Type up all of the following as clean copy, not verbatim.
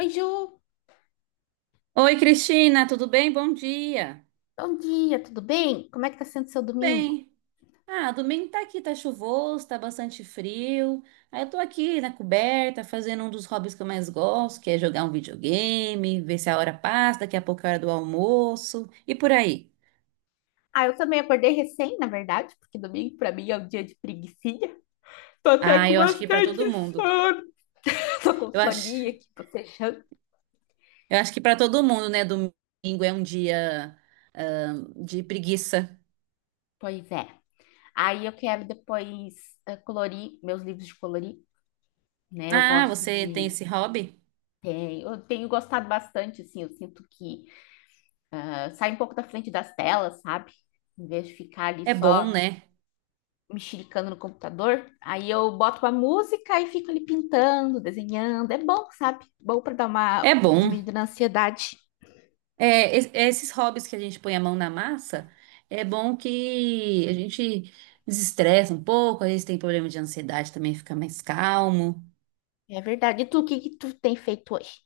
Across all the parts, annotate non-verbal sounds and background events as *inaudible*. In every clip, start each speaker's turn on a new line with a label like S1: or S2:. S1: Oi, Ju,
S2: Oi, Cristina, tudo bem? Bom dia.
S1: bom dia, tudo bem? Como é que tá sendo seu
S2: Tudo
S1: domingo?
S2: bem. Domingo tá aqui, tá chuvoso, tá bastante frio. Aí eu tô aqui na coberta, fazendo um dos hobbies que eu mais gosto, que é jogar um videogame, ver se a hora passa, daqui a pouco é a hora do almoço e por aí.
S1: Ah, eu também acordei recém, na verdade, porque domingo pra mim é um dia de preguicinha. Tô até com
S2: Eu acho que pra
S1: bastante
S2: todo mundo.
S1: sono. *laughs* Tô com
S2: Eu
S1: soninha
S2: acho,
S1: aqui, tô fechando.
S2: eu acho que pra todo mundo, né? Domingo é um dia, de preguiça.
S1: Pois é. Aí eu quero depois colorir meus livros de colorir, né? Eu
S2: Ah,
S1: gosto
S2: você tem
S1: de.
S2: esse hobby?
S1: Eu tenho gostado bastante, assim, eu sinto que sai um pouco da frente das telas, sabe? Em vez de ficar ali
S2: É bom,
S1: só
S2: né?
S1: mexericando no computador, aí eu boto uma música e fico ali pintando, desenhando. É bom, sabe? Bom para dar
S2: É
S1: uma
S2: bom.
S1: diminuída na ansiedade.
S2: É, esses hobbies que a gente põe a mão na massa, é bom que a gente desestressa um pouco, às vezes tem problema de ansiedade também, fica mais calmo.
S1: É verdade. E tu, o que que tu tem feito hoje?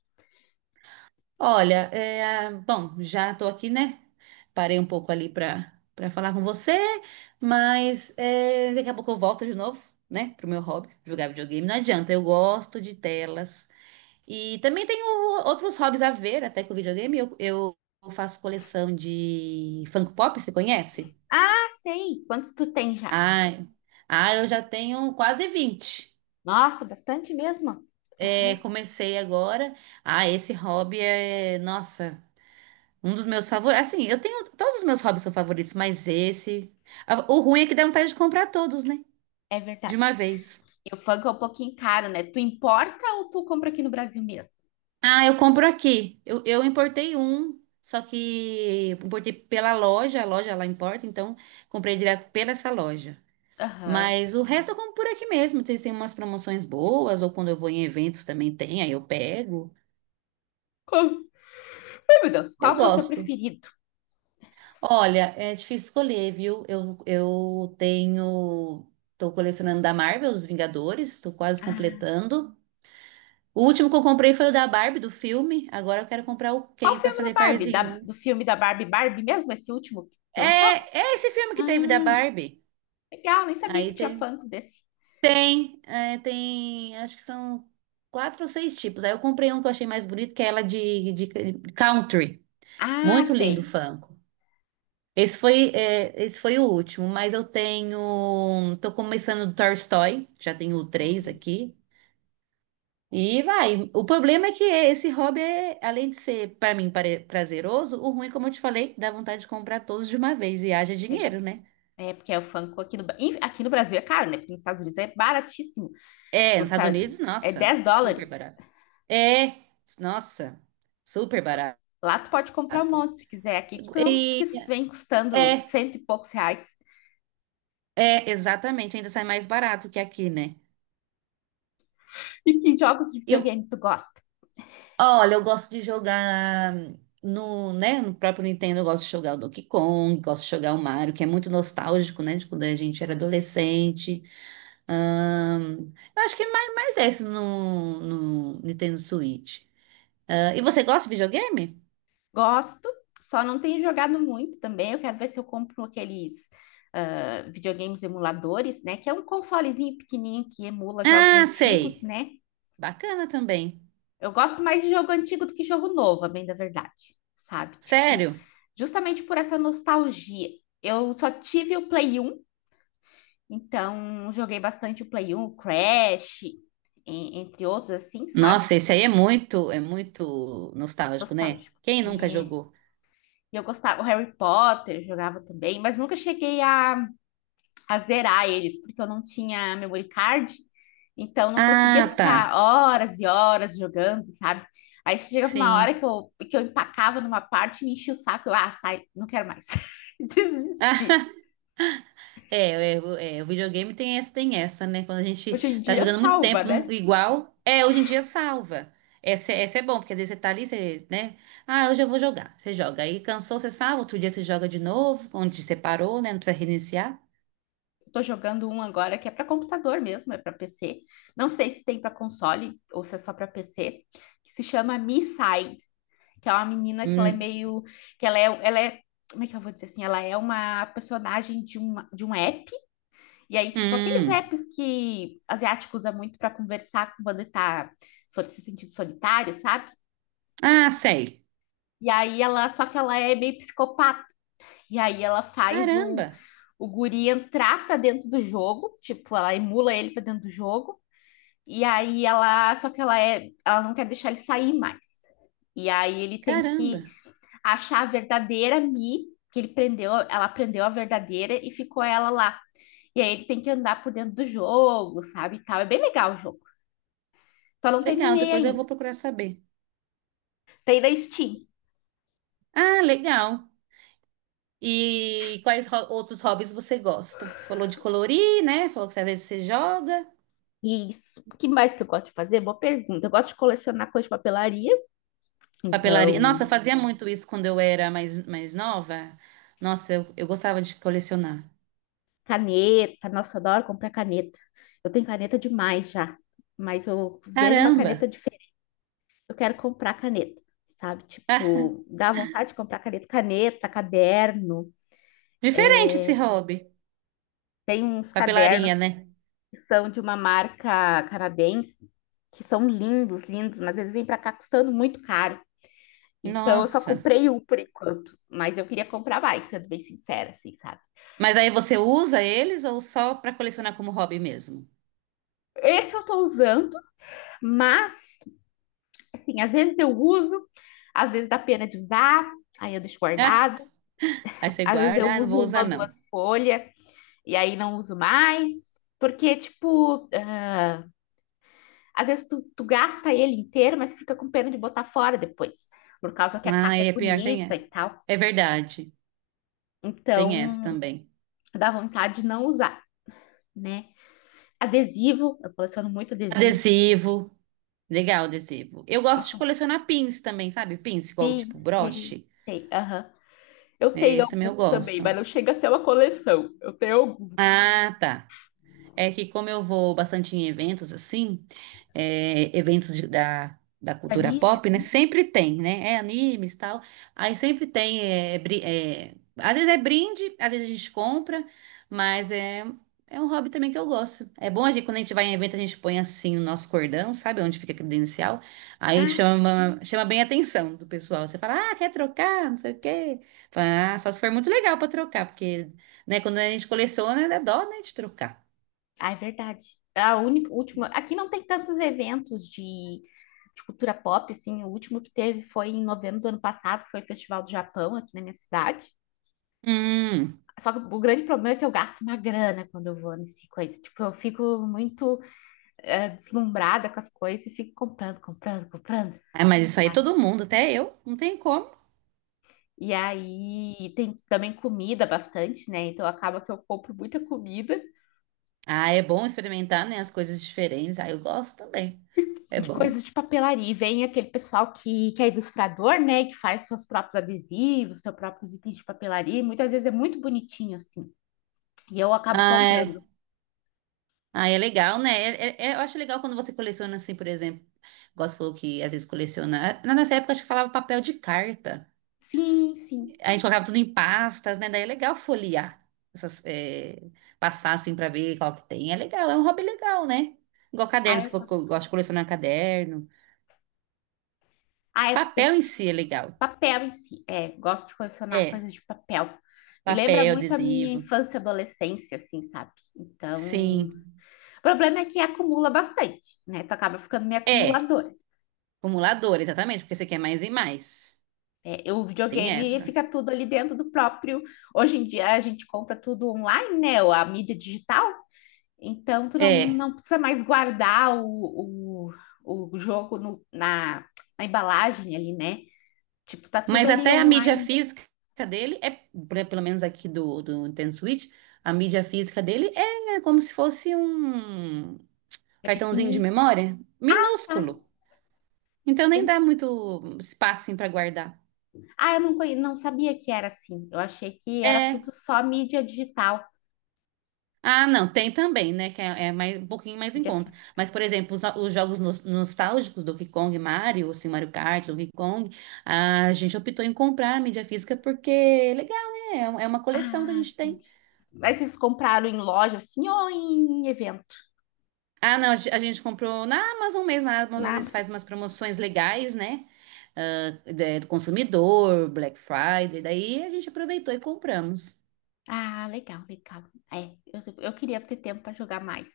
S2: Olha, bom, já tô aqui, né? Parei um pouco ali para falar com você, mas é, daqui a pouco eu volto de novo, né, pro meu hobby, jogar videogame. Não adianta, eu gosto de telas. E também tenho outros hobbies a ver, até com o videogame. Eu faço coleção de Funko Pop, você conhece?
S1: Ah, sei. Quantos tu tem já?
S2: Ai, eu já tenho quase 20.
S1: Nossa, bastante mesmo.
S2: É, comecei agora. Ah, esse hobby é, nossa, um dos meus favoritos. Assim, eu tenho, todos os meus hobbies são favoritos, mas esse. O ruim é que dá vontade de comprar todos, né?
S1: É
S2: De
S1: verdade.
S2: uma vez.
S1: E o funk é um pouquinho caro, né? Tu importa ou tu compra aqui no Brasil mesmo?
S2: Ah, eu compro aqui. Eu importei um, só que importei pela loja, a loja lá importa, então comprei direto pela essa loja.
S1: Aham.
S2: Mas o resto eu compro por aqui mesmo. Vocês têm umas promoções boas, ou quando eu vou em eventos também tem, aí eu pego.
S1: Qual- Ai, meu Deus.
S2: Eu
S1: Qual que é o teu
S2: gosto.
S1: preferido?
S2: Olha, é difícil escolher, viu? Eu tenho. Tô colecionando da Marvel, os Vingadores, tô quase
S1: Ah,
S2: completando. O último que eu comprei foi o da Barbie, do filme. Agora eu quero comprar o
S1: qual
S2: Ken pra
S1: filme da
S2: fazer
S1: Barbie?
S2: parzinho.
S1: Do filme da Barbie Barbie mesmo? Esse último que lançou?
S2: É, é esse filme que teve da
S1: Ah,
S2: Barbie.
S1: legal, nem sabia que
S2: Aí
S1: tinha
S2: tem.
S1: Funko desse.
S2: Tem. Acho que são 4 ou 6 tipos. Aí eu comprei um que eu achei mais bonito, que é ela de country.
S1: Ah,
S2: Muito lindo o
S1: sei.
S2: Funko. Esse foi o último, mas eu tenho. Tô começando do Tolstói, já tenho 3 aqui. E vai. O problema é que esse hobby é, além de ser, pra mim, prazeroso, o ruim, como eu te falei, dá vontade de comprar todos de uma vez e haja
S1: É,
S2: dinheiro, né?
S1: é porque é o Funko aqui no, enfim, aqui no Brasil é caro, né? Porque nos Estados Unidos é baratíssimo.
S2: É, nos
S1: Custa
S2: Estados Unidos,
S1: é
S2: nossa,
S1: 10
S2: super
S1: dólares.
S2: barato. É, nossa, super barato.
S1: Lá tu pode comprar um monte se quiser. Aqui que tu não, que
S2: E,
S1: vem
S2: é,
S1: custando cento e poucos reais. *laughs*
S2: exatamente, ainda sai mais barato que aqui, né?
S1: E que jogos de
S2: E,
S1: videogame tu gosta?
S2: Olha, eu gosto de jogar no, né, no próprio Nintendo, eu gosto de jogar o Donkey Kong, gosto de jogar o Mario, que é muito nostálgico, né, de quando a gente era adolescente. Eu acho que é mais esse no, no Nintendo Switch. Ah, e você gosta de videogame?
S1: Gosto, só não tenho jogado muito também. Eu quero ver se eu compro aqueles videogames emuladores, né? Que é um consolezinho pequenininho que emula jogos
S2: Ah,
S1: antigos,
S2: sei.
S1: né?
S2: Bacana também.
S1: Eu gosto mais de jogo antigo do que jogo novo, a bem da verdade, sabe? Tipo,
S2: Sério?
S1: justamente por essa nostalgia. Eu só tive o Play 1, então joguei bastante o Play 1, o Crash, entre outros assim, sabe?
S2: Nossa, esse aí é é muito nostálgico, né?
S1: Nostálgico.
S2: Quem nunca
S1: É.
S2: jogou?
S1: E eu gostava, o Harry Potter eu jogava também, mas nunca cheguei a zerar eles, porque eu não tinha memory card, então não conseguia
S2: Ah, tá.
S1: ficar horas e horas jogando, sabe? Aí chegava uma hora
S2: Sim.
S1: que eu empacava numa parte, me enchia o saco, eu, ah, sai, não quero mais. *laughs*
S2: Ah,
S1: Desisti.
S2: O videogame tem essa, né? Quando a gente
S1: Hoje em
S2: tá
S1: dia
S2: jogando muito
S1: salva,
S2: tempo
S1: né?
S2: igual, é, hoje em dia salva. Essa é bom, porque às vezes você tá ali, você, né? Ah, hoje eu vou jogar. Você joga. Aí cansou, você salva, outro dia você joga de novo, onde você parou, né? Não precisa reiniciar.
S1: Eu tô jogando um agora que é para computador mesmo, é para PC. Não sei se tem para console ou se é só para PC, que se chama Me Side, que é uma menina que ela é
S2: Hum.
S1: meio, que ela é, como é que eu vou dizer assim? Ela é uma personagem de um app. E aí, tipo, aqueles
S2: Hum.
S1: apps que asiático usa muito para conversar quando ele tá se sentindo solitário, sabe?
S2: Ah, sei.
S1: E aí ela, só que ela é meio psicopata. E aí ela faz o,
S2: Caramba,
S1: o guri entrar pra dentro do jogo, tipo, ela emula ele pra dentro do jogo. E aí ela, só que ela não quer deixar ele sair mais. E aí ele tem
S2: caramba.
S1: que achar a verdadeira Mi, que ele prendeu, ela prendeu a verdadeira e ficou ela lá. E aí ele tem que andar por dentro do jogo, sabe, e tal. É bem legal o jogo. Só não
S2: Legal,
S1: terminei
S2: depois eu
S1: ainda.
S2: vou procurar saber.
S1: Tem da Steam.
S2: Ah, legal. E quais outros hobbies você gosta? Você falou de colorir, né? Falou que às vezes você joga.
S1: E isso, o que mais que eu gosto de fazer? Boa pergunta. Eu gosto de colecionar coisa de papelaria.
S2: Papelaria.
S1: Então,
S2: Nossa, eu fazia muito isso quando eu era mais nova. Nossa, eu gostava de colecionar.
S1: caneta. Nossa, eu adoro comprar caneta. Eu tenho caneta demais já. Mas eu vejo uma caneta
S2: Caramba!
S1: diferente. Eu quero comprar caneta, sabe? Tipo, dá vontade de comprar caneta. Caneta, caderno.
S2: Diferente esse hobby.
S1: Tem uns
S2: Papelaria,
S1: cadernos
S2: né?
S1: que são de uma marca canadense, que são lindos, lindos, mas eles vêm pra cá custando muito caro. Então eu só
S2: Nossa.
S1: comprei um por enquanto, mas eu queria comprar mais, sendo bem sincera, assim, sabe?
S2: Mas aí você usa eles ou só para colecionar como hobby mesmo?
S1: Esse eu tô usando, mas, assim, às vezes eu uso, às vezes dá pena de usar, aí eu deixo
S2: *laughs* Ah,
S1: guardado.
S2: aí você
S1: Às vezes eu
S2: guarda, ah, não
S1: uso
S2: vou usar
S1: uma ou
S2: não.
S1: duas folhas e aí não uso mais, porque, tipo, às vezes tu gasta ele inteiro, mas fica com pena de botar fora depois, por causa que a
S2: Ah,
S1: capa é
S2: é pior, tem
S1: bonita
S2: é.
S1: e tal.
S2: É verdade. Tem essa
S1: Então,
S2: também.
S1: dá vontade de não usar, né? Adesivo, eu coleciono muito adesivo.
S2: Adesivo. Legal, adesivo. Eu gosto de
S1: Gosto.
S2: colecionar pins também, sabe? Pins, igual
S1: Sim,
S2: tipo
S1: sei,
S2: broche.
S1: sei. Aham. Eu tenho
S2: Esse também eu
S1: alguns também, mas
S2: gosto.
S1: não chega a ser uma coleção. Eu tenho alguns.
S2: Ah, tá. É que como eu vou bastante em eventos assim, é, eventos da da, cultura
S1: Panini,
S2: pop, né?
S1: assim?
S2: Sempre tem, né? É animes e tal. Aí sempre tem, às vezes é brinde, às vezes a gente compra, mas é, é um hobby também que eu gosto. É bom a gente, quando a gente vai em evento, a gente põe assim o nosso cordão, sabe? Onde fica a credencial. Aí
S1: Ah, sim.
S2: chama bem a atenção do pessoal. Você fala, ah, quer trocar? Não sei o quê. Fala, ah, só se for muito legal pra trocar, porque, né, quando a gente coleciona, dá dó, né, de trocar.
S1: Ah, é verdade. A única, última. Aqui não tem tantos eventos de cultura pop, assim. O último que teve foi em novembro do ano passado, que foi o Festival do Japão aqui na minha cidade.
S2: Hum.
S1: Só que o grande problema é que eu gasto uma grana quando eu vou nesse coisa. Tipo, eu fico muito deslumbrada com as coisas e fico comprando, comprando, comprando.
S2: É, mas isso aí todo mundo, até eu, não tem como.
S1: E aí tem também comida bastante, né? Então acaba que eu compro muita comida
S2: Ah, é bom experimentar, né, as coisas diferentes. Ah, eu gosto também. É
S1: de
S2: bom.
S1: coisas de papelaria. E vem aquele pessoal que é ilustrador, né? Que faz seus próprios adesivos, seus próprios itens de papelaria. E muitas vezes é muito bonitinho, assim. E eu acabo
S2: Ah,
S1: comprando.
S2: é, ah, é legal, né? Eu acho legal quando você coleciona, assim, por exemplo. Gosto falou que às vezes coleciona. Na nossa época, acho que falava papel de carta.
S1: Sim, sim.
S2: A gente colocava tudo em pastas, né? Daí é legal folhear. Essas, é, passar, assim, pra ver qual que tem. É legal, é um hobby legal, né? Igual caderno,
S1: Ah,
S2: se
S1: eu
S2: for que eu
S1: gosto.
S2: gosto de colecionar caderno.
S1: Ah, é porque
S2: Papel em si é
S1: tipo,
S2: legal.
S1: papel em si. É, gosto de colecionar
S2: É.
S1: coisas de papel. Me lembra
S2: Papel,
S1: muito a minha
S2: adesivo.
S1: infância e adolescência, assim, sabe? Então,
S2: Sim.
S1: o problema é que acumula bastante, né? Tu acaba ficando meio
S2: É,
S1: acumuladora.
S2: acumulador, exatamente, porque você quer mais e mais.
S1: É, o
S2: Tem
S1: videogame
S2: essa.
S1: fica tudo ali dentro do próprio. Hoje em dia a gente compra tudo online, né? A mídia digital. Então tu não,
S2: É.
S1: não precisa mais guardar o jogo na embalagem ali, né? Tipo, tá tudo
S2: Mas
S1: ali
S2: até a mídia
S1: online.
S2: física dele é, pelo menos aqui do, do Nintendo Switch, a mídia física dele é como se fosse um
S1: É
S2: cartãozinho de
S1: pequenininho.
S2: memória,
S1: Ah,
S2: minúsculo. Então nem
S1: tem-
S2: dá muito espaço para guardar.
S1: eu não, não sabia que era assim. Eu achei que era tudo
S2: É.
S1: só mídia digital,
S2: Ah, não, tem também, né? Que é, é mais, um pouquinho mais em
S1: mídia
S2: conta.
S1: física.
S2: Mas, por exemplo, os jogos nostálgicos do Donkey Kong, Mario, assim, Mario Kart, Donkey Kong, a gente optou em comprar a mídia física porque é legal, né? É, é uma coleção que a
S1: Ah,
S2: gente tem.
S1: entendi. Mas vocês compraram em loja assim ou em evento?
S2: Ah, não, a, ge- a gente comprou na Amazon mesmo. A Amazon às
S1: Na
S2: vezes faz umas promoções legais, né? Ah, do consumidor, Black Friday, daí a gente aproveitou e compramos.
S1: Ah, legal, legal. É, eu queria ter tempo para jogar mais.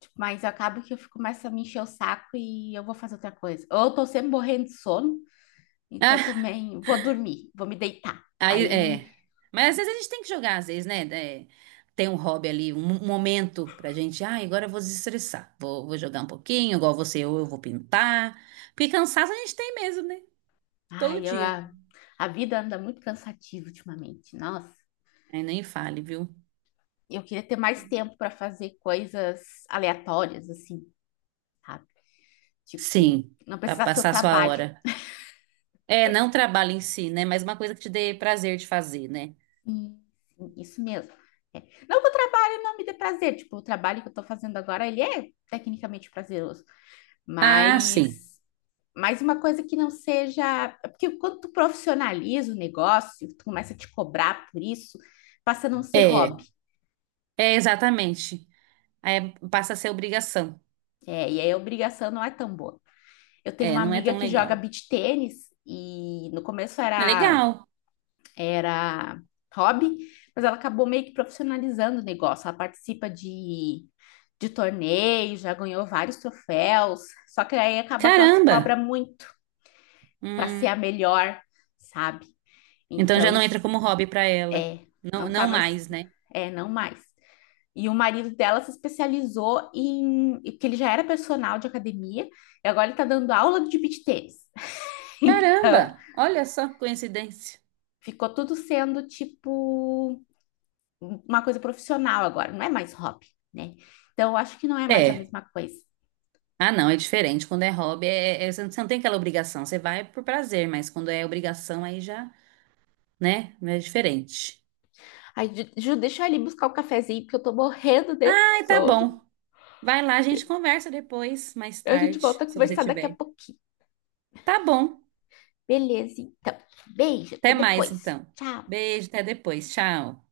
S1: Tipo, mas eu acabo que eu fico mais a me encher o saco e eu vou fazer outra coisa. Ou eu tô sempre morrendo de sono, então
S2: *laughs*
S1: também vou dormir, vou me deitar.
S2: Aí, é.
S1: Aí,
S2: Mas às vezes a gente tem que jogar, às vezes, né? É, tem um hobby ali, um um momento pra gente. Ah, agora eu vou desestressar. Vou jogar um pouquinho, igual você, ou eu vou pintar. Porque cansaço a gente tem mesmo, né? Todo
S1: ai,
S2: dia.
S1: a vida anda muito cansativa ultimamente. Nossa,
S2: Aí nem fale, viu?
S1: eu queria ter mais tempo para fazer coisas aleatórias, assim, sabe? Tipo,
S2: Sim,
S1: não
S2: pra
S1: precisar ser o
S2: passar a sua
S1: trabalho.
S2: hora. É, não trabalho em si, né? Mas uma coisa que te dê prazer de fazer, né?
S1: Sim, sim, isso mesmo. Não que o trabalho não me dê prazer, tipo, o trabalho que eu tô fazendo agora, ele é tecnicamente prazeroso,
S2: Ah, sim.
S1: mas mas uma coisa que não seja, é porque quando tu profissionaliza o negócio, tu começa a te cobrar por isso, passa a não ser
S2: É,
S1: hobby.
S2: é exatamente. Aí passa a ser obrigação.
S1: É, e aí a obrigação não é tão boa. Eu tenho
S2: É,
S1: uma
S2: não é
S1: amiga
S2: tão
S1: que joga
S2: legal.
S1: beach tênis e no começo
S2: É
S1: era
S2: legal.
S1: era hobby, mas ela acabou meio que profissionalizando o negócio. Ela participa de torneios, já ganhou vários troféus, só que aí acaba que ela se cobra
S2: Caramba!
S1: muito para ser a
S2: Hum.
S1: melhor, sabe?
S2: Então já
S1: Então,
S2: não
S1: isso
S2: entra como hobby pra ela.
S1: é,
S2: Não,
S1: não tá
S2: não
S1: mais,
S2: mais, né?
S1: é, não mais. E o marido dela se especializou em, que ele já era personal de academia, e agora ele tá dando aula de beach tennis. *laughs* Então,
S2: Caramba, olha só que coincidência.
S1: ficou tudo sendo tipo uma coisa profissional agora, não é mais hobby, né? Então, eu acho que não é mais a
S2: É.
S1: mesma coisa.
S2: Ah, não, é diferente. Quando é hobby, você não tem aquela obrigação. Você vai por prazer, mas quando é obrigação, aí já, né? É diferente.
S1: Ai, Ju, deixa eu ali buscar o cafezinho, porque eu tô morrendo de
S2: Ai, tá
S1: sono.
S2: bom. Vai lá, a gente conversa depois, mais
S1: A gente
S2: tarde,
S1: volta a
S2: se você
S1: conversar daqui a
S2: tiver.
S1: pouquinho.
S2: Tá bom.
S1: Beleza, então. Beijo, até
S2: Até mais,
S1: depois.
S2: então.
S1: Tchau.
S2: Beijo, até depois. Tchau.